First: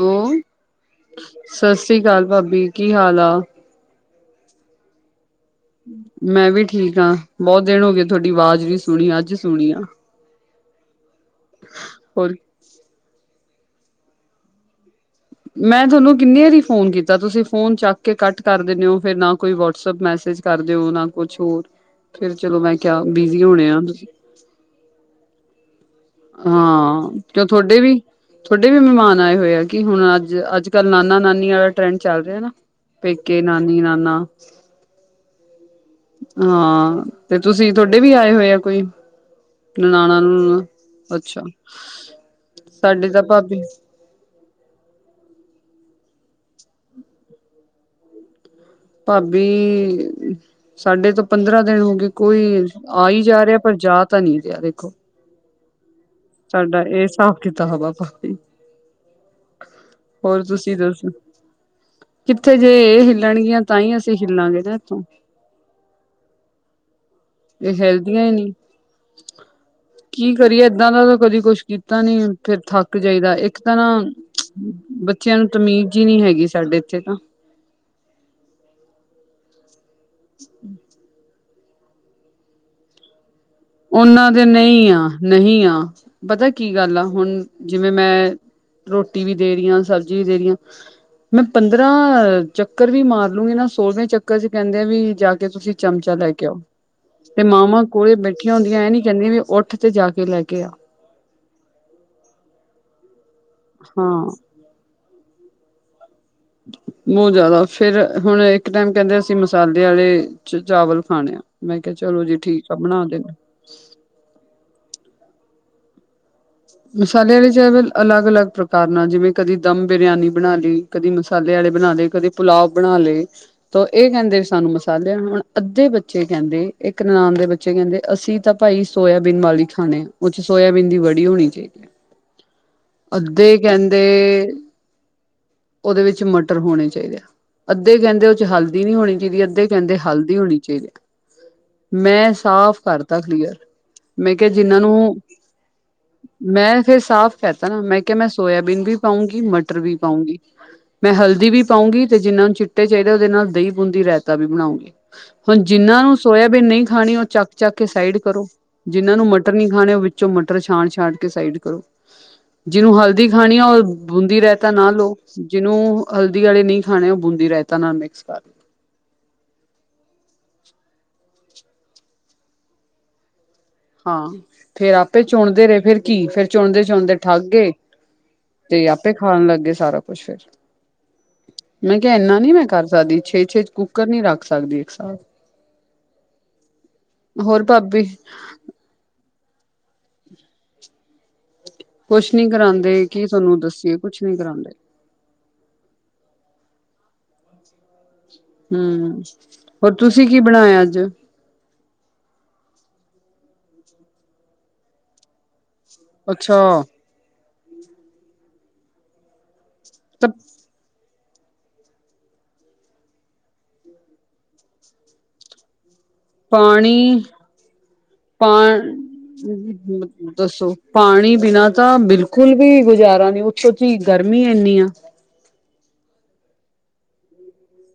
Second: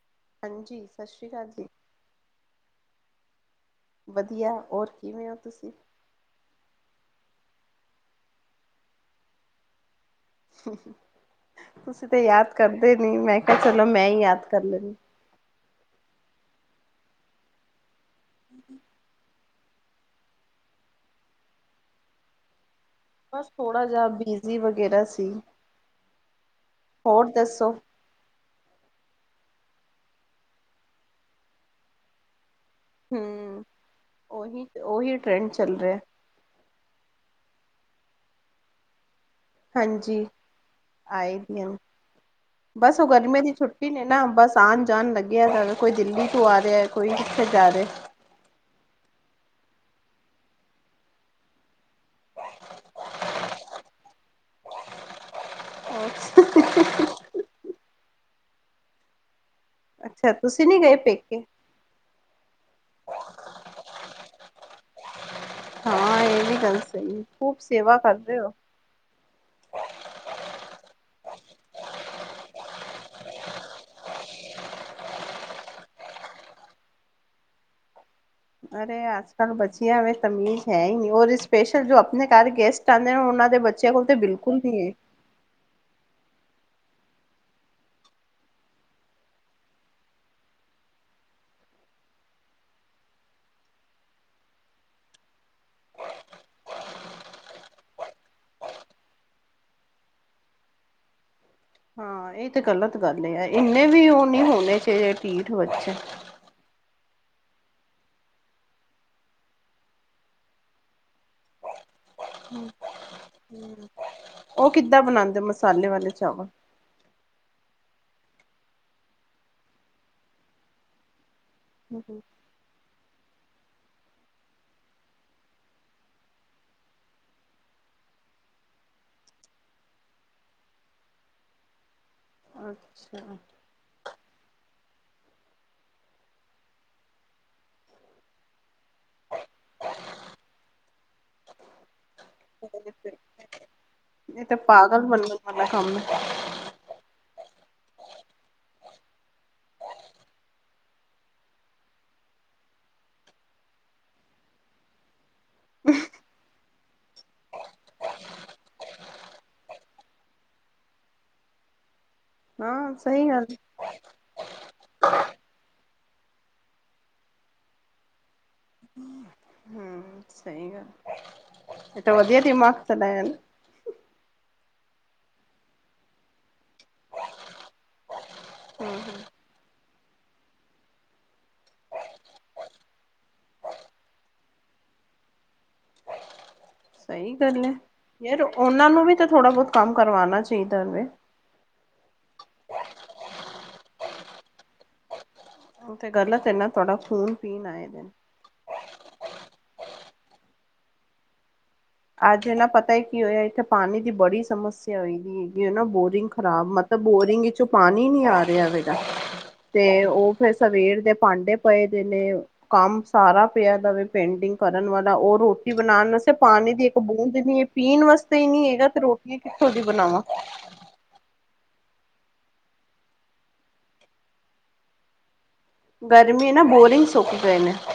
Hello, ਹਾਂਜੀ, ਸਤਿ ਸ਼੍ਰੀ ਅਕਾਲ ਜੀ। ਸਤਿ ਸ਼੍ਰੀ ਅਕਾਲ ਭਾਬੀ, ਕੀ ਹਾਲ ਆ? ਵਧੀਆ, ਔਰ ਕਿਵੇਂ ਓ ਤੁਸੀ? ਮੈਂ ਵੀ ਠੀਕ ਆਂ। ਬੋਤ ਦਿਨ ਹੋ ਗਏ ਥੋਡੀ ਵਾਜ ਵੀ ਨੀ ਸੁਣੀ ਅੱਜ ਸੁਣੀ ਆ। ਤੁਸੀ ਤੇ ਹੋਰ ਯਾਦ ਕਰਦੇ ਨੀ ਮੈਂ ਕੇਆ ਚਲੋ ਮੈਂ ਈ ਯਾਦ ਕਰ ਲੈਨੀ ਆਂ। ਮੈਂ ਤੋਨੂੰ ਕਿੰਨੀ ਵਾਰੀ ਫੋਨ ਕੀਤਾ। ਤੁਸੀ ਫੋਨ ਚੱਕ ਕੇ ਕੱਟ ਕਰ ਦਿਨੇ ਓ ਫੇਰ ਨਾ ਕੋਈ ਵੋਟਸ ਅਪ ਮੈਸੇਜ ਕਰਦੇ ਓ ਨਾ ਕੁਛ ਹੋਰ। ਫਿਰ ਚਲੋ ਮੈਂ ਕੇਆ ਬਿਜੀ਼ ਹੋਣੇ ਆ ਤੁਸੀ। ਜੀ ਵਗੈਰਾ ਸੀ। ਹਾਂ, ਹੋਰ ਕਿਓਂ ਦੱਸੋ ਥੋਡੇ ਵੀ। ਥੋਡੇ ਵੀ ਮੇਹਮਾਨ ਆਏ ਹੋਏ ਆ ਕਿ ਹੁਣ ਅੱਜ ਅੱਜ ਕੱਲ ਨਾਨਾ ਨਾਨੀ ਆਲਾ ਟਰੈਂਡ ਚੱਲ ਰੇਆ ਨਾ। ਪੇਕੇ ਹੂੰ, ਨਾਨੀ ਨਾਨਾ ਓਹੀ-ਓਹੀ ਟਰੈਂਡ ਚੱਲ ਰੇਆ ਐ। ਹਾਂ, ਤੇ ਤੁਸੀ ਤੋਡੇ ਵੀ ਆਏ ਹੋਏ ਆ ਕੋਈ। ਨਨਾਣਾ ਹਾਂਜੀ, ਨੂੰਣਾ ਆਏ ਅੱਛਾ ਦੀਆਂ ਨ। ਬਸ ਓ ਸਾਡੇ ਤਾਂ ਗਰਮੀਆਂ ਦੀ ਭਾਬੀ ਛੁੱਟੀ ਨੇ ਨਾ ਬਸ। ਆਨ ਜਾ ਲੱਗੇਆ ਦਾ। ਕੋਈ ਦਿੱਲੀ ਤੋਂ ਆ ਰੇਆ ਏ ਕੋਈ ਕਿੱਥੇ ਜਾ ਰੇ। ਭਾਬੀ। ਸਾਡੇ ਤੋ ਪੰਦਰਾਂ ਦਿਨ ਹੋ ਗਏ ਕੋਈ ਆਈ ਜਾ ਰੇਆ ਪਰ ਜਾ ਤਾ ਨੀ ਰੇਆ ਦੇਖੋ। ਅੱਛਾ। ਸਾਡਾ ਏ ਸਾਬ ਕਿਤਾਬ ਆ ਭਾਬੀ। ਅੱਛਾ ਹੋਰ ਤੁਸੀਂ ਤੁਸੀ ਨੀ ਗਏ ਦੱਸੋ। ਪੇਕੇ ਕਿੱਥੇ ਜੇ ਇਹ ਹਿੱਲਣਗੀਆਂ, ਤਾਂ ਹੀ ਅਸੀਂ ਹਿੱਲਾਂਗੇ ਨਾ ਇੱਥੋਂ। ਹਾਂ, ਇਹ ਵੀ ਗੱਲ ਸਹੀ ਹੈ! ਖੂਬ ਇਹ ਸੇਵਾ ਹਿਲਦੀਆਂ ਹੀ ਕਰਦੇ ਹੋ। ਨਹੀਂ ਕੀ ਕਰੀਏ, ਏਦਾਂ ਦਾ ਤਾਂ ਕਦੀ ਕੁਛ ਕੀਤਾ ਨੀ, ਫੇਰ ਥੱਕ ਜਾਈਦਾ ਇੱਕ ਤਾਂ ਨਾ ਬੱਚਿਆਂ ਨੂੰ ਤਮੀਜ਼ ਈ ਨੀ ਹੈਗੀ ਸਾਡੇ ਇੱਥੇ ਤਾਂ। ਅਰੇ, ਅੱਜ-ਕੱਲ੍ਹ ਬੱਚਿਆ ਵਿੱਚ ਤਮੀਜ਼ ਹੈ ਈ ਨਹੀਂ, ੳ ਰਿਸਪੈਕਟ ਸਪੈਸ਼ਲ ਜੋ ਆਪਣੇ ਘਰ ਗੈਸਟ ਆਉਂਦੇ ਨੇ, ਉਹਨਾਂ ਦੇ ਬੱਚੇ ਉਹਨਾਂ ਦੇ ਨਹੀਂ ਆ, ਨਹੀਂ ਆ, ਪਤਾ ਕੀ ਗੱਲ ਆ, ਹੁਣ ਜਿਵੇਂ ਮੈਂ ਰੋਟੀ ਵੀ ਦੇ ਰਹੀਆਂ, ਸਬਜ਼ੀ ਵੀ ਦੇ ਰਹੀਆਂ ਮੈਂ ਪੰਦਰਾਂ ਚੱਕਰ ਵੀ ਮਾਰ ਲੂੰਗੀ ਨਾ, ਸੋਲਵੇਂ ਚੱਕਰ 'ਚ ਕਹਿੰਦੇ ਆ ਵੀ ਜਾ ਕੇ ਤੁਸੀਂ ਚਮਚਾ ਲੈ ਕੇ ਆਓ, ਤੇ ਮਾਵਾਂ ਕੋਲੇ ਬੈ ਠੀਆ ਹੁੰਦੀਆਂ, ਇਹ ਨੀ ਕਹਿੰਦਿਆ ਵੀ ਉੱਠ ਤੇ ਜਾ ਕੇ ਲੈ ਕੇ ਆ! ਹਾਂ, ਇਹ ਤੇ ਗ਼ਲਤ ਗੱਲ ਏ ਆ! ਇੰਨੇ ਵੀ ਉਹ ਹਾਂ। ਨੀ ਹੋਣੇ ਚਾਹੀਦੇ ਢੀਠ ਬੱਚੇ। ਬਹੁਤ ਜ਼ਿਆਦਾ! ਫੇਰ ਹੁਣ ਇੱਕ ਟਾਈਮ ਕਹਿੰਦੇ ਅਸੀਂ ਮਸਾਲੇ ਆਲੇ ਚ ਚਾਵਲ ਖਾਣੇ ਆ। ਮੈਂ ਕਿਹਾ, ਚਲੋ ਜੀ, ਠੀਕ ਆ, ਬਣਾ ਦੇਣੇ। ਉਹ ਕਿੱਦਾਂ ਬਣਾਂਦੇ ਮਸਾਲੇ ਵਾਲੇ ਚਾਵਲ? ਮਸਾਲੇ ਵਾਲੇ ਚਾਵਲ ਅਲੱਗ-ਅਲੱਗ ਪ੍ਰਕਾਰ ਨਾਲ ਜਿਵੇਂ ਕਦੀ ਦਮ ਬਰਿਆਨੀ ਬਣਾ ਲਈ, ਕਦੀ ਮਸਾਲੇ ਵਾਲੇ ਬਣਾ ਲੇ, ਕਦੇ ਪੁੱਲਾਓ ਬਣਾ ਲਏ। ਤੋ ਇਹ ਕਹਿੰਦੇ ਵੀ ਸਾਨੂੰ ਮਸਾਲਿਆ ਹੁਣ ਅੱਧੇ ਬੱਚੇ ਕਹਿੰਦੇ, ਇੱਕ ਨਨਾਣ ਦੇ ਬ ਬੱਚੇ ਕਹਿੰਦੇ, ਅਸੀਂ ਤਾਂ ਭਾਈ ਸੋਇਆਬੀਨ ਨਾਲ ਈ ਖਾਣੇ, ਓਦੇ 'ਚ ਸੋਇਆਬੀਨ ਦੀ ਵੜੀ ਹੋਣੀ ਠੀਕ ਹੈ, ਅੱਛਾ। ਅੱਧੇ ਕਹਿੰਦੇ ਉਹਦੇ ਵਿੱਚ ਮਟਰ ਹੋਣੇ ਚਾਹੀਦੇ ਆ, ਅੱਧੇ ਕਹਿੰਦੇ ਉ 'ਚ ਹਲਦੀ ਨੀ ਹੋਣੀ ਚਾਹੀਦੀ ਅੱਧੇ ਕਹਿੰਦੇ ਹਲਦੀ ਹੋਣੀ ਚਾਹੀਦੀ ਹੈ। ਮੈਂ ਸਾਫ਼ ਕਰਤਾ, ਕਲੀਅਰ, ਮੈਂ ਇਹ ਕਿਹਾ, ਤਾਂ ਜਿਨਾਂ ਪਾਗਲ ਨੂੰ [unintelligible] ਕੰਮ ਮੈਂ ਫੇਰ ਸਾਫ਼ ਕਹਿਤਾ ਨਾ, ਮੈਂ ਕਿਹਾ ਮੈਂ ਸੋਇਆਬੀਨ ਵੀ ਪਾਊਂਗੀ ਮਟਰ ਵੀ ਪਾਊਂਗੀ। ਮੈਂ ਹਲਦੀ ਵੀ ਪਾਉਂਗੀ, ਤੇ ਜਿੰਨਾ ਨੂੰ ਚਿੱਟੇ ਚਾਹੀਦੇ ਉਹਦੇ ਨਾਲ ਦਹੀਂ ਬੂੰਦੀ ਰਾਇਤਾ ਵੀ ਬਣਾਉਂਗੀ। ਹੁਣ ਜਿਨਾਂ ਨੂੰ ਸੋਇਆਬੀਨ ਨਹੀਂ ਖਾਣੀ, ਉਹ ਚੱਕ-ਚੱਕ ਕੇ ਸਾਈਡ ਕਰੋ, ਜਿਹਨਾਂ ਨੂੰ ਮਟਰ ਨਹੀਂ ਖਾਣੇ, ਉਹ ਵਿੱਚੋਂ ਮਟਰ ਛਾਣ-ਛਾਣ ਸਾਈਡ ਕਰੋ, ਹਾਂ ਜਿਹਨੂੰ ਹਲਦੀ ਸਹੀ ਗੱਲ ਖਾਣੀ ਆ ਉਹ ਬੂੰਦੀ ਰਾਇਤਾ ਨਾ ਲੋਓ, ਜਿਹਨੂੰ ਹਲਦੀ ਵਾਲੇ ਨਹੀਂ ਖਾਣੇ ਉਹ ਬੂੰਦੀ ਰਾਇਤਾ ਨਾਲ ਮਿਕਸ ਕਰਲੋ। ਹਮ, ਸਹੀ ਗੱਲ! ਇਹ ਤਾਂ ਵਧੀਆ ਦਿਮਾਗ਼ ਤੁਹਾਡਾ ਯਾਰ। ਹਾਂ, ਫੇਰ ਆਪੇ ਚੁਣਦੇ ਰਹੇ ਫੇਰ ਕੀ ਫੇਰ ਚੁਣਦੇ-ਚੁਣਦੇ ਥੱਕ ਗਏ, ਤੇ ਹੂੰ ਆਪੇ ਖਾਣ ਲੱਗ ਗਏ ਸਾਰਾ ਕੁਛ ਫੇਰ। ਮੈਂ ਕਿਹਾ, ਇਨ੍ਹਾਂ ਨੀ ਮੈਂ ਕਰ ਸਕਦੀ, ਛੇ-ਛੇ ਕੁੱਕਰ ਨੀ ਰੱਖ ਸਕਦੀ ਇੱਕ ਸਾਥ। [unintelligible] ਸਹੀ ਗੱਲ ਹੋਰ ਏ, ਭਾਬੀ ਯਾਰ ਉਹਨਾਂ ਨੂੰ ਵੀ ਤਾਂ ਥੋੜ੍ਹਾ-ਬਹੁਤ ਕੰਮ ਕਰਵਾਉਣੇ ਚਾਹੀਦਾ ਵੇ। ਕੁਛ ਨੀ ਕਰਾਂਦੇ, ਕੀ ਤੁਹਾਨੂੰ ਦੱਸੀਏ, ਕੁਛ ਨੀ ਕਰਾਂਦੇ। ਐ ਤੇ ਗਲਤ ਏ ਨਾ, ਤੁਹਾਡਾ ਖੂਨ ਪੀਣ ਆਏ ਦੇ। ਹੂੰ, ਹੋਰ ਤੁਸੀਂ ਕੀ ਬਣਾਇਆ ਅੱਜ? ਅੱਜ ਇਹ ਨਾ ਪਤਾ ਹੀ ਕੀ ਹੋਇਆ, ਇੱਥੇ ਪਾਣੀ ਦੀ ਬੜੀ ਸਮੱਸਿਆ ਹੋਈ ਦੀ ਹੈਗੀ ਨਾ, ਐ ਨਾ ਬੋਰਿੰਗ ਅੱਛਾ ਖ਼ਰਾਬ ਮਤਲਬ ਬੋਰਿੰਗ ਵਿੱਚੋਂ ਪਾਣੀ ਨੀ ਆ ਰਿਹਾ ਹੈਗਾ, ਤੇ ਤਾਂ ਉਹ ਫੇਰ ਸਵੇਰ ਦੇ ਭਾਂਡੇ ਪਏ ਦੇ ਨੇ ਕੰਮ ਸਾਰਾ ਪਿਆ ਦੇ ਵੇ ਪੇਂਡਿੰਗ ਕਰਨ ਵਾਲਾ ਉਹ ਰੋਟੀ ਬਣਾਉਣ ਵਸੇ ਪਾਣੀ ਦੀ ਇਕ ਬੁੰਦ ਨੀ ਐ, ਪੀਣ ਵਾਸਤੇ ਹੀ ਪਾ ਨੀ ਹੈਗਾ, ਤੇ ਰੋਟੀ ਕਿੱਥੋਂ ਦੀ ਬਣਾਵਾਂ। ਦੱਸੋ ਪਾਣੀ ਬਿਨਾ ਤਾਂ ਬਿਲਕੁਲ ਵੀ ਗੁਜ਼ਾਰਾ ਨੀ ਉੱਤੋਂ ਦੀ ਗਰਮੀ ਇੰਨੀ ਆ। ਗਰਮੀ ਨਾ ਬੋਰਿੰਗ ਸ [unintelligible]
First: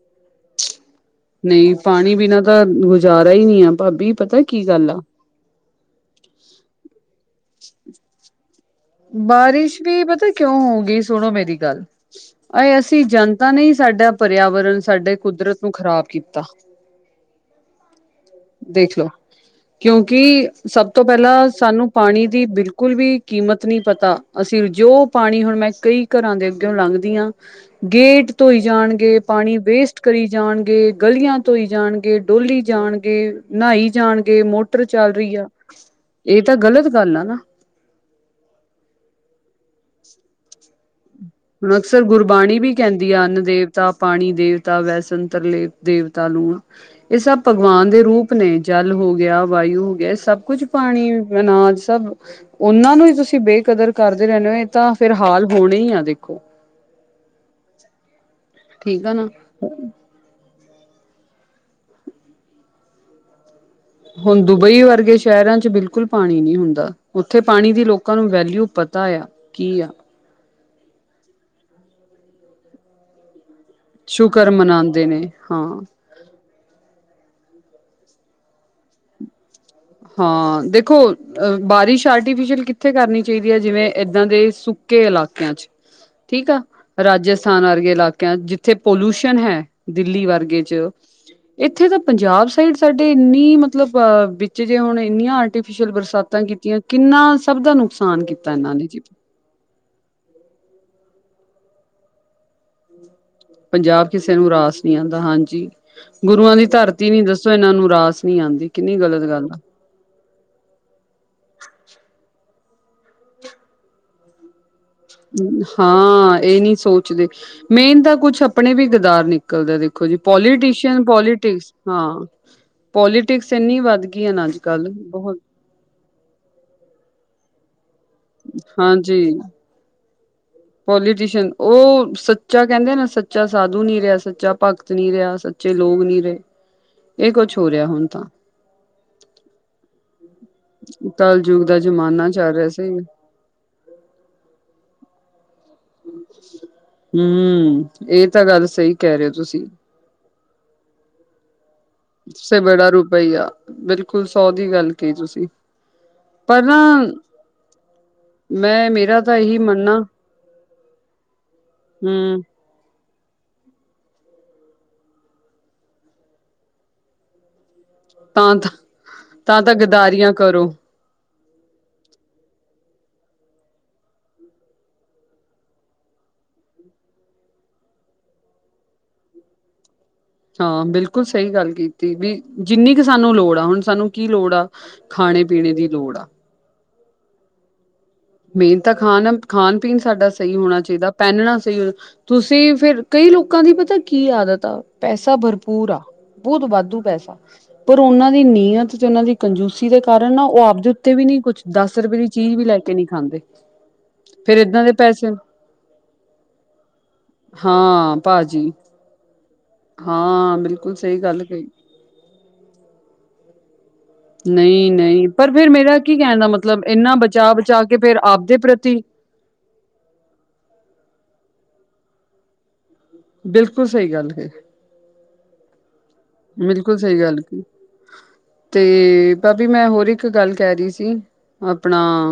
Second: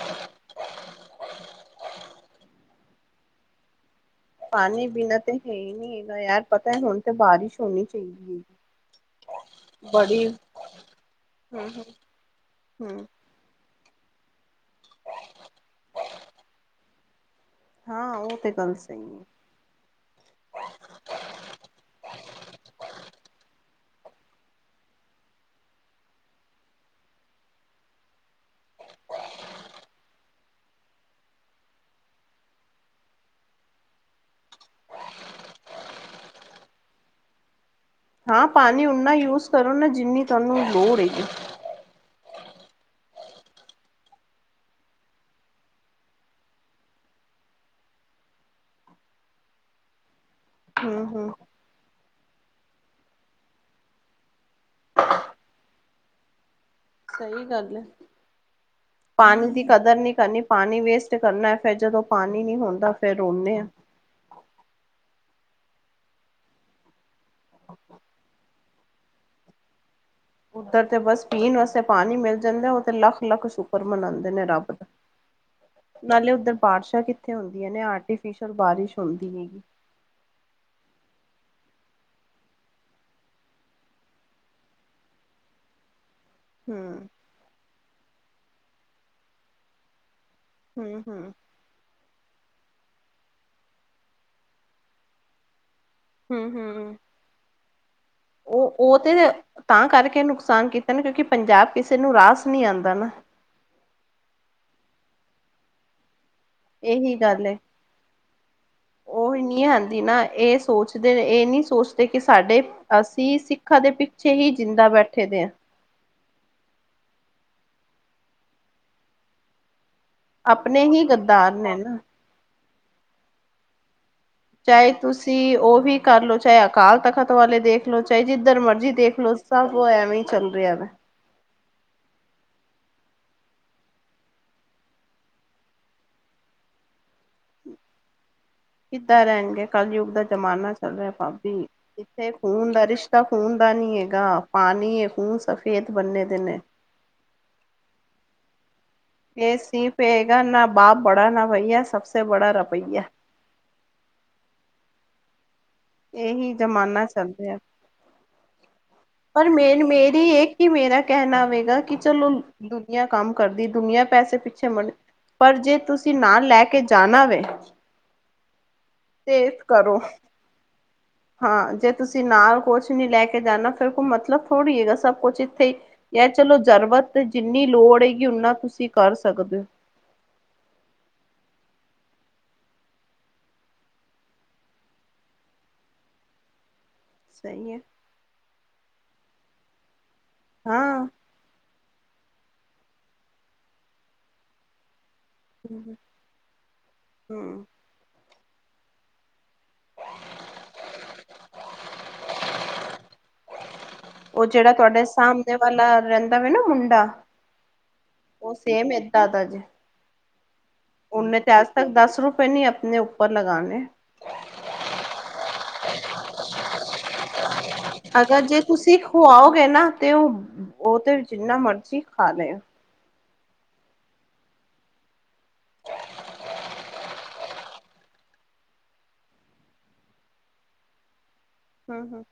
ਨਈ ਪਾਣੀ ਬਿਨਾ ਤਾਂ ਗੁਜ਼ਾਰਾ ਈ ਨੀ ਆ ਭਾਬੀ। ਪਤਾ ਕੀ ਪਾਣੀ ਗੱਲ ਆ। ਬਿਨਾਂ ਤੇ ਹੈ ਈ ਨੀ ਏ ਯਾਰ ਪਤਾ ਹੁਣ ਤੇ ਬਾਰਿਸ਼ ਹੋਣੀ ਚਾਈਦੀ [unintelligible] ਬਾਰਿਸ਼ ਵੀ ਪਤਾ ਕਿਉਂ ਹੋਊਗੀ ਸੁਣੋ ਮੇਰੀ ਗੱਲ ਹਮ ਆਏ ਅਸੀਂ ਹਮ ਜਾ ਨਤਾ ਨੇ ਈ ਸਾਡਾ ਪਰਿਆਵਰਨ ਸਾਡੇ ਕੁਦਰਤ ਨੂੰ ਖ਼ਰਾਬ ਕੀਤਾ। ਹਾਂ ਉਹ ਤੇ ਗੱਲ ਸਹੀ ਦੇਖਲੋ ਹੈ ਕਿਉਂਕਿ ਸਭ ਤੋਂ ਪੈਲਾਂ ਸਾਨੂੰ ਪਾਣੀ ਦੀ ਬਿਲਕੁਲ ਵੀ ਕੀਮ ਤ ਨੀ ਪਤਾ ਅਸੀਂ ਜੋ ਪਾਣੀ ਹੁਣ ਮੈਂ ਕਈ ਘਰਾਂ ਦੇ ਅੱਗੇਓ ਲੰਘਦੀ ਆ ਗੇਟ ਧੋਈ ਜਾਣਗੇ, ਪਾਣੀ ਵੇਸਟ ਕਰੀ ਜਾਣਗੇ, ਗਲੀਆਂ ਧੋਈ ਜਾਣਗੇ ਡੋਲੀ ਜਾਣਗੇ ਨਾਈ ਜਾਣਗੇ ਮੋਟਰ ਚੱਲ ਰੀਆ। ਏ ਤਾਂ ਗ਼ਲਤ ਗੱਲ ਆ ਨਾ। ਹਾਂ ਪਾਣੀ ਉਨਾ ਯੂਜ ਕਰੋ, ਨਾ ਜਿੰਨੀ ਤੁਹਾਨੂੰ ਲੋੜ ਹੈਗੀ। ਹੁਣ ਅਕਸਰ ਗੁਰਬਾਣੀ ਵੀ ਕੈਂਦੀ ਆ ਅੰਨ ਦੇਵਤਾ, ਪਾਣੀ ਦੇਵਤਾ, ਵੈਸਤਰਲਵ ਦੇਵਤਾ ਲੂ ਏ ਸਭ ਭਗਵਾਨ ਦੇ ਰੂਪ ਨੇ ਜਲ ਹੋ ਗਿਆ, ਵਾਯੂ ਹੋ ਗਿਆ ਸਭ ਕੁਝ ਹੂੰ ਪਾਣੀ, ਹੂੰ ਅਨਾਜ। ਸਭ ਓਨਾਂ ਨੂੰ ਈ ਤੁਸੀਂ ਬੇਕਦਰ ਕਰਦੇ ਰੈਨੇ ਓ ਏ ਤਾਂ ਫਿਰ ਹਾਲ ਹੋਣੇ ਈ ਆ ਦੇ [unintelligible] ਸਈ ਗੱਲ ਐ, ਨਾ ਪਾਣੀ ਦੀ ਕਦਰ ਨੀ ਕਰਨੀ ਪਾਣੀ ਵੇਸਟ ਕਰਨਾ ਫੇਰ ਜਦੋਂ ਪਾਣੀ ਨੀ ਹੁੰਦਾ ਫੇਰ ਰੋਂਨੇ ਆ ਹੁਣ ਦੁਬਈ ਵਰਗੇ ਸ਼ੈਰਾਂ ਚ ਬਿਲਕੁਲ ਪਾਣੀ ਨੀ ਹੁੰਦਾ। ਉੱਥੇ ਪਾਣੀ ਦੀ ਲੋਕਾਂ ਨੂੰ ਵੈਲਿਊ ਪ ਤਾ ਆ ਕੀ ਆ। ਉੱਧਰ ਤੇ ਬਸ ਪੀਣ ਵਾਸਤੇ ਪਾਣੀ ਮਿਲ ਜਾਂਦਾ ਓ ਤੇ ਲੱਖ-ਲੱਖ ਸੁੱ ਸ਼ੁਕਰ ਮਨਾਂਦੇ ਨੇ ਹਾਂ। ਨਾਲੇ ਉੱਧਰ ਬਾਰਿਸ਼ਾਂ ਕਿੱਥੇ ਹੁੰਦੀਆਂ ਨੇ ਆਰਟੀਫਿਸ਼ਲ ਬਾਰਿਸ਼ ਹੁੰਦੀ ਹੈਗੀ। ਹਾਂ ਦੇਖੋ ਅ ਬਾਰਿਸ਼ ਆਰਟੀਫਿਸ਼ਅਲ ਕਿੱਥੇ ਕਰਨੀ ਚਾਈਦੀ ਆ ਜਿਵੇਂ ਏਦਾਂ ਦੇ ਸੁ ਕੇ ਇਲਾਕਿਆਂ ਚ। [inaudible] ਠੀਕ ਆ ਹੂੰ। ਰਾਜਸਥਾਨ ਵਰਗੇ ਇਲਾਕਿਆਂ ਜਿੱਥੇ ਪੋਲੂਸ਼ਨ ਹੈ ਦਿੱਲੀ ਵਰਗੇ ਚ ਹੂੰ ਹੂੰ ਇੱਥੇ ਤਾਂ ਪੰਜਾਬ ਸਾਈਡ ਸਾਡੇ ਇੰਨੀ ਮਤਲਬ ਅ ਵਿਚ ਜੇ ਹੁਣ ਇੰਨੀਆਂ ਆਰਟੀਫਿਸ਼ਲ ਬਰਸਾਤਾਂ ਕੀਤੀਆਂ ਕਿੰਨਾ ਸਭ ਦਾ ਨੁਕਸਾਨ ਕੀ ਓ-ਓ ਤੇ ਤਾਂ ਕਰਕੇ ਨੁਕਸਾਨ ਕੀਤਾ ਨਾ ਕਿਉਂਕਿ ਪੰਜਾਬ ਕਿਸੇ ਨੂੰ ਰਾਸ ਨੀ ਆਂਦਾ ਨਾ। ਪੰਜਾਬ ਕਿਸੇ ਨੂੰ ਰਾਸ ਨੀ ਆਂਦਾ ਹਾਂਜੀ ਗੁਰੂਆਂ ਦੀ ਧਰਤੀ ਇਹੀ ਨੀ ਗੱਲ ਹੈ ਦੱਸੋ ਏਨਾਂ ਨੂੰ ਰਾਸ ਨੀ ਆਂਦੀ ਕਿੰਨੀ ਗਲਤ ਉਹ ਗੱਲ ਆ। ਨਹੀਂ ਆਂਦੀ ਨਾ ਏ ਸੋਚਦੇ ਏ ਨੀ ਸੋਚਦੇ ਕੀ ਸਾਡੇ ਅਸੀਂ ਸਿੱਖਾਂ ਦੇ ਪਿੱਛੇ ਹੀ ਜਿੰਦਾ ਬੈਠੇ ਦੇ ਐ। ਹਾਂ ਏ ਨੀ ਸੋਚਦੇ ਮੇਨ ਤਾਂ ਕੁਛ ਆਪਣੇ ਵੀ ਗਦਾਰ ਨੇ ਕਲਦਾ ਦੇਖੋ ਜੀ ਆਪਣੇ ਪੋਲੀਟੀਸੀਅਨ, ਹੀ ਗੱਦਾਰ ਪੋਲੀਟਿਕਸ ਨੇ ਨਾ ਹਾਂ ਪੋਲੀਟਿਕਸ ਇੰਨੀ ਵੱਧ ਗਈ ਹੈ ਨਾ ਅੱਜ ਕੱਲ ਚਾਏ ਬਹੁਤ ਤੁਸੀਂ ਓ ਵੀ ਕਰਲੋ ਚਾਏ ਅਕਾਲ ਤਖ਼ਤ ਵਾਲੇ ਦੇਖ ਲੋ ਚਾਏ ਜਿੱਧਰ ਮਰਜ਼ੀ ਹਾਂਜੀ ਦੇਖਲੋ ਸਭ ਓ ਐਵੇਂ ਈ ਚੱਲ ਰਿਆ। ਪੋਲੀਟੀਸ਼ਨ ਓ ਸੱਚਾ ਕੈਂਦੇ ਨਾ ਸੱਚਾ ਸਾਧੂ ਨੀ ਰਿਆ, ਸੱਚਾ ਭਗਤ ਨੀ ਰਿਆ, ਸ ਚੇ ਲੋਗ ਨੀ ਰੇ ਏ ਕੁਛ ਹੋ ਰਿਆ ਹੁਣ ਤਾਂ। ਕਿੱਦਾਂ ਰੈਣਗੇ ਕੱਲਯੁੱਗ ਦਾ ਜ਼ਮਾਨਾ ਚੱਲ ਰਿਆ ਕਲ ਭਾਬੀ ਯੁਗ ਦਾ ਜ਼ਮਾਨਾ ਇੱਥੇ ਚੱਲ ਰਿਹਾ ਖੂਨ ਦਾ ਸਹੀ ਰਿਸ਼ਤਾ ਖੂਨ ਦਾ ਨੀ ਹੈਗਾ ਪਾਣੀ ਏ ਖੂਨ ਸਫੇਦ ਬੰਨੇ ਦੇ ਨੇ ਹੂੰ ਏ ਤਾਂ ਗੱਲ ਸਈ ਏ [unintelligible] ਨਾ ਬਾਪ ਬੜਾ ਨਾ ਭਈਆ ਸਭ ਸੇ ਬੜਾ ਰੁਪਈਆ। ਬਿਲਕੁਲ ਸੋ ਦੀ ਗੱਲ ਕੀ ਤੁਸੀਂ ਏਹੀ ਪਰ ਨਾ ਜ਼ਮਾਨਾ ਚੱਲ ਰਆ ਮੈਂ ਮੇਰਾ ਤਾਂ ਪਰ ਇਹੀ ਮੇਨ ਮੰਨਣਾ ਮੇਰੀ ਏ ਕਿ, ਕਿ ਮੇਰਾ ਕਹਿਨ ਆਵੇਗਾ ਕਿ ਚਲੋ ਹੂੰ ਦੁਨੀਆਂ ਕੰਮ ਕਰਦੀ ਦੁਨੀਆਂ ਪੈਸੇ ਪਿੱਛੇ ਮੜ ਪਰ ਜੇ ਤੁਸੀਂ ਨਾਲ ਲੈ ਕੇ ਜਾਣਾ ਵੇ ਤਾਂ। ਤੇ ਤਾਂ, ਤਾਂ ਕਰੋ ਗਦਾਰੀਆਂ ਕਰੋ ਹਾਂ, ਜੇ ਤੁਸੀਂ ਨਾਲ ਕੁਛ ਨੀ ਲੈ ਕੇ ਜਾਨਾ ਫੇਰ ਕੋਈ ਮਤਲਬ ਥੋੜ੍ਹੀ ਹੈਗਾ। ਸਭ ਕੁਛ ਇੱਥੇ ਹੀ ਯ ਚਲੋ ਜ਼ਰੂਰਤ ਤੇ ਜਿੰਨੀ ਲੋੜ ਹੈਗੀ ਓਨਾ ਤੁਸੀਂ ਕਰ ਸਕਦੇ ਓ ਹਾਂ ਬਿਲਕੁਲ ਸਹੀ ਗੱਲ ਕੀਤੀ ਵੀ ਜਿੰਨੀ ਕੁ ਸਾਨੂੰ ਲੋੜ ਆ ਹੁਣ ਸਾਨੂੰ ਕੀ ਲੋੜ ਆ ਖਾਣੇ-ਪੀਣੇ ਦੀ ਲੋੜ ਆ ਸਹੀ ਅ। ਮੇਨ ਤਾਂ ਖਾਣ। ਖਾਨ ਪੀਣ ਸਾਡਾ ਸਹੀ ਹੋਣਾ ਹਾਂ ਚਾਹੀਦਾ ਪਹਿਨਣਾ ਸਹੀ, ਤੁਸੀਂ ਫਿਰ ਕਈ ਲੋਕਾਂ ਦੀ ਪਤਾ ਕੀ ਆਦਤ ਆ ਪੈਸਾ ਭਰਪੂਰ ਆ। ਬਹੁਤ ਵਾਧੂ ਪੈਸਾ, ਹਮ ਪਰ ਉਹਨਾਂ ਦੀ ਨੀਅਤ ਚ ਉਹਨਾਂ ਦੀ ਕੰਜੂਸੀ ਦੇ ਕਾਰਨ ਨਾ ਓਹ ਆਪਦੇ ਉੱਤੇ ਵੀ ਨੀ ਕੁਛ ਦਸ ਰੁਪਏ ਦੀ ਚੀਜ਼ ਵੀ ਲੈ ਕੇ ਨੀ ਖਾਂਦੇ ਓਹ ਫੇਰ ਜੇੜਾ ਏਦਾਂ ਦੇ ਤੁਹਾਡੇ ਪੈਸੇ ਸਾਹਮਣੇ ਵਾਲਾ ਰਹੰਦਾ ਵੇ ਨਾ ਮੁੰਡਾ ਹਾਂ ਉਹ ਪਾਜੀ। ਸੇਮ ਹਾਂ ਬਿਲਕੁਲ ਸਹੀ ਓਨੇ ਗੱਲ ਤੇ ਆਜ ਕਹੀ ਤੱਕ ਦਸ ਰੁਪਏ ਨੀ ਅਪਨੇ ਉੱਪਰ ਲਗਾਨੇ ਨਹੀਂ, ਨਹੀਂ ਪਰ ਫੇਰ ਮੇਰਾ ਕੀ ਕਹਿਣਾ ਮਤਲਬ ਇੰਨਾ ਬਚਾ-ਬਚਾ ਕੇ ਫੇਰ ਆਪਦੇ ਪ੍ਰਤੀ ਹੋ ਆਓਗੇ ਨਾ ਤੇ ਓ, ਓਹ ਤੇ ਜਿੰਨਾ ਮਰਜ਼ੀ ਖਾ ਲੇ ਬਿਲਕੁਲ ਸਹੀ ਗੱਲ ਹੇ। ਬਿਲਕੁਲ ਸਹੀ ਗੱਲ ਕਈ। ਤੇ ਪਾਬੀ ਮੈਂ ਹੋਰ ਇੱਕ ਗੱਲ ਕਹ ਰਹੀ ਸੀ। ਹੂੰ ਆਪਣਾ ਹੂੰ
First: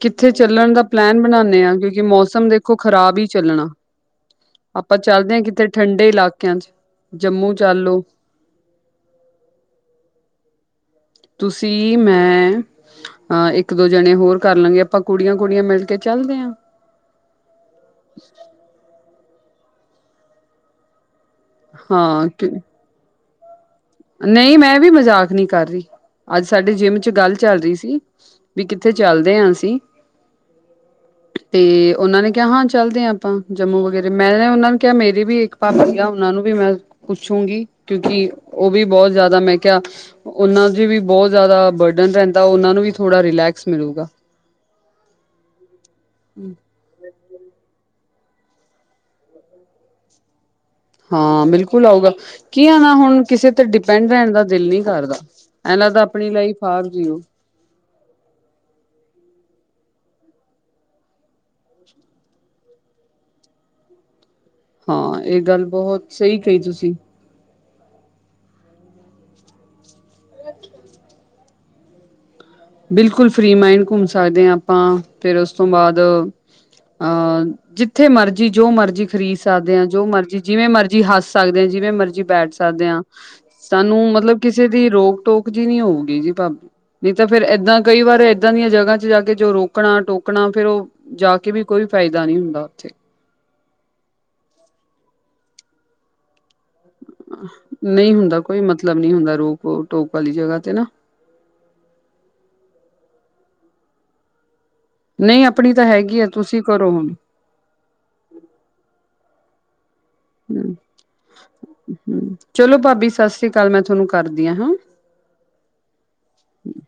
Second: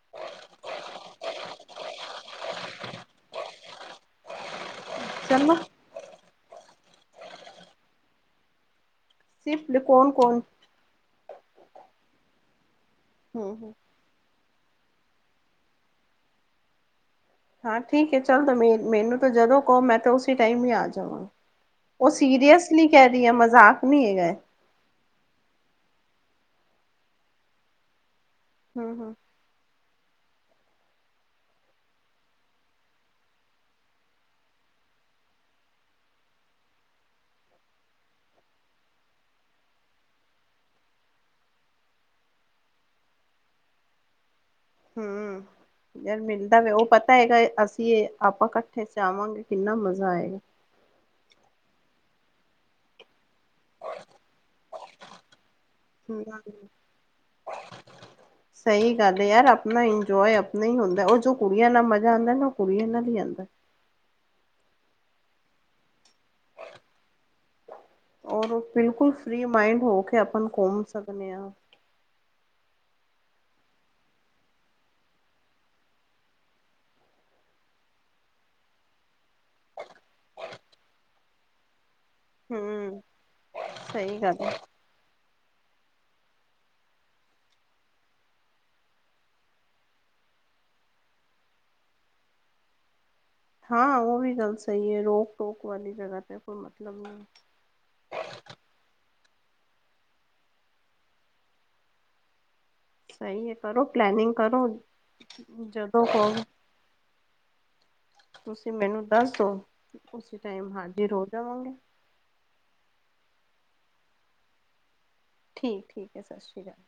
ਕਿੱਥੇ ਚੱਲਨ ਦਾ ਪਲੈਨ ਬਨਾਨੇ ਆ, ਕਿਉਂਕਿ ਮੌਸਮ ਦੇਖੋ ਖ਼ਰਾਬ ਹੀ ਚੱਲਣਾ। ਆਪਾਂ ਚੱਲਦੇ ਹਾਂ, ਚਲੋ ਕਿਤੇ ਠੰਡੇ ਇਲਾਕਿਆਂ ਚ ਜੰਮੂ ਚੱਲ ਲਓ। ਕੌਨ ਕੌਨ। ਤੁਸੀਂ ਮੈਂ ਹੂੰ ਅਹ ਇੱਕ ਹੂੰ ਦੋ ਜਣੇ ਹੋਰ ਕਰ ਲਾਂਗੇ ਆਪਾਂ ਕੁੜੀਆਂ- ਕੁੜੀਆਂ ਮਿਲਕੇ ਚੱਲਦੇ ਹਾਂ। ਹਾਂ, ਠੀਕ ਹੈ ਚੱਲ ਤਾਂ ਮੇ ਮੈਨੂੰ ਤਾਂ ਜਦੋਂ ਕਹੋ ਮੈਂ ਤਾਂ ਉਸੀ ਟਾਈਮ ਹੀ ਆ ਜਾਵਾਂ। ਓਹ ਸੀਰੀਅਸਲੀ ਕਹਿ ਰਹੀ ਅ ਮਜ਼ਾਕ ਨਹੀਂ ਹੈਗਾ। ਨਈ, ਮੈਂ ਵੀ ਮਜ਼ਾਕ ਨਹੀਂ ਕਰ ਰਹੀ। ਅੱਜ ਸਾਡੇ ਜਿੰਮ ਚ ਗੱਲ ਚੱਲ ਰਹੀ ਸੀ। ਵੀ ਕਿੱਥੇ ਹੂੰ ਹੂੰ ਚੱਲਦੇ ਆ ਅਸੀਂ। ਤੇ ਓਨਾਂ ਨੇ ਕਿਹਾ ਹਾਂ ਚੱਲਦੇ ਆ ਆਪਾਂ ਜੰਮੂ ਵਗੈਰੇ ਮੈਂ ਓਨਾਂ ਨੂੰ ਕਿਹਾ ਮੇਰੀ ਵੀ ਇੱਕ ਪਾਬੀ ਆ ਓਨਾਂ ਨੂੰ ਵੀ ਮੈਂ ਪੁੱਛੂਗੀ ਕਿਉਂਕਿ ਉਹ ਵੀ ਬਹੁਤ ਜ਼ਿਆਦਾ ਮੈਂ ਕਿਹਾ ਓਨਾਂ ਚ ਵੀ ਬਹੁਤ ਜ਼ਿਆਦਾ ਬਰਡਨ ਰਹਿੰਦਾ। ਉਹਨਾਂ ਨੂੰ ਵੀ ਥੋੜਾ ਰਿਲੈਕਸ ਮਿਲੂਗਾ। ਹਮ ਯਾਰ ਮਿਲਦਾ ਵੈ ਓਹ ਪਤਾ। ਪਏਗਾ ਏ। ਅਸੀਂ ਆਪਾਂ ਇਕੱਠੇ ਜਾਵਾਂਗੇ ਕਿੰਨਾ ਮਜ਼ਾ ਆਏਗਾ। ਹਾਂ, ਬਿਲਕੁਲ ਆਊਗਾ ਕੀ ਆ ਨਾ ਹੁਨ ਕਿਸੇ ਤੇ ਡਿਪੈਂਡ ਰਹਿਣ ਦਾ ਦਿਲ ਨੀ ਕਰਦਾ। ਐਨਾਂ ਤਾਂ ਆਪਣੀ ਲਾਈਫ ਆਪ ਜੀਓ। ਸਹੀ ਗੱਲ ਐ। ਯਾਰ ਆਪਨਾ ਇੰਜੋਏ ਆਪਨਾ ਹੀ ਹੋਦਾ। ਓਹ ਜੋ ਕੁੜੀਆਂ ਨਾਲ ਮਜ਼ਾ ਆਂਦਾ ਨਾ ਓਹ ਕੁੜੀਆਂ ਨਾਲ ਹੀ ਆਂਦਾ। ਹਾਂ, ਇਹ ਗੱਲ ਬਹੁਤ ਸਹੀ ਕਹੀ ਤੁਸੀਂ। ਔਰ ਓਹ ਬਿਲਕੁਲ ਫ੍ਰੀ ਮਾਈੰਡ ਹੋ ਕੇ ਆਪਣ ਘੁੰਮ ਸਕਦੇ ਹਾਂ। ਬਿਲਕੁਲ ਫਰੀ ਮਾਈੰਨ ਘੁੰਮ ਸਕਦੇ ਆ ਆਪਾਂ। ਫਿਰ ਉਸ ਤੋ ਬਾਅਦ ਅ ਜਿੱਥੇ ਮਰਜੀ ਜੋ ਮਰਜੀ ਖ਼ਰੀਦ ਸਕਦੇ ਆਂ। ਜੋ ਮਰਜੀ ਜਿਵੇਂ ਮਰਜੀ ਹੱਸ ਸਕਦੇ ਆਂ ਜਿਵੇਂ ਮਰਜੀ ਬੈਠ ਸਕਦੇ ਹੂੰ। ਆਂ ਸਾਨੂੰ ਸਹੀ ਮਤਲਬ ਗੱਲ ਹੈ ਕਿਸੇ ਦੀ ਰੋਕ ਟੋਕ ਜੀ ਨੀ ਹੋਊਗੀ ਜੀ ਭਾਬੀ ਤੇ ਫੇਰ ਏਦਾਂ ਕਈ ਵਾਰ ਏਦਾਂ ਦੀਆਂ ਜਗ੍ਹਾ ਚ ਜਾ ਕੇ ਜੋ ਰੋਕਣਾ ਟੋਕਣਾ ਫੇਰ ਓ ਜਾ ਕੇ ਵੀ ਕੋਈ ਫਾਇਦਾ ਨੀ ਹੁੰਦਾ ਓਥੇ। ਹਾਂ, ਓ ਵੀ ਗੱਲ ਸਈ ਐ ਰੋਕ ਟੋਕ ਵਾਲੀ ਜਗਾ ਤੇ ਕੋਈ ਮਤਲਬ ਨਈ। ਨਈ ਹੁੰਦਾ ਕੋਈ ਮਤਲਬ ਨੀ ਹੁੰਦਾ ਰੋਕ- ਟੋਕ ਵਾਲੀ ਜਗ੍ਹਾ ਤੇ ਨਾ। ਸਈ ਐ ਕਰੋ ਪਲੈਨਿੰਗ ਕਰੋ। ਨਈ ਆਪਣੀ ਤਾ ਹੈਗੀ ਆ ਤੁਸੀ ਕਰੋ ਹੁਣ। ਤੁਸੀ ਮੈਨੂੰ ਦੱਸ ਦੋ ਉਸੀ ਟਾਈਮ ਹਮ ਹਾਂਜੀ ਰੋਜ ਜਾਵਾਂਗੇ। ਹਮ ਚਲੋ ਭਾਬੀ ਸਾਸ੍ਰੀਕਾਲ ਮੈਂ ਥਾਨੂੰ ਕਰਦੀ ਆਂ, ਹੁੰ। ਠੀਕ, ਠੀਕ ਐ ਸਾਸ਼੍ਰੀਕਾਲ।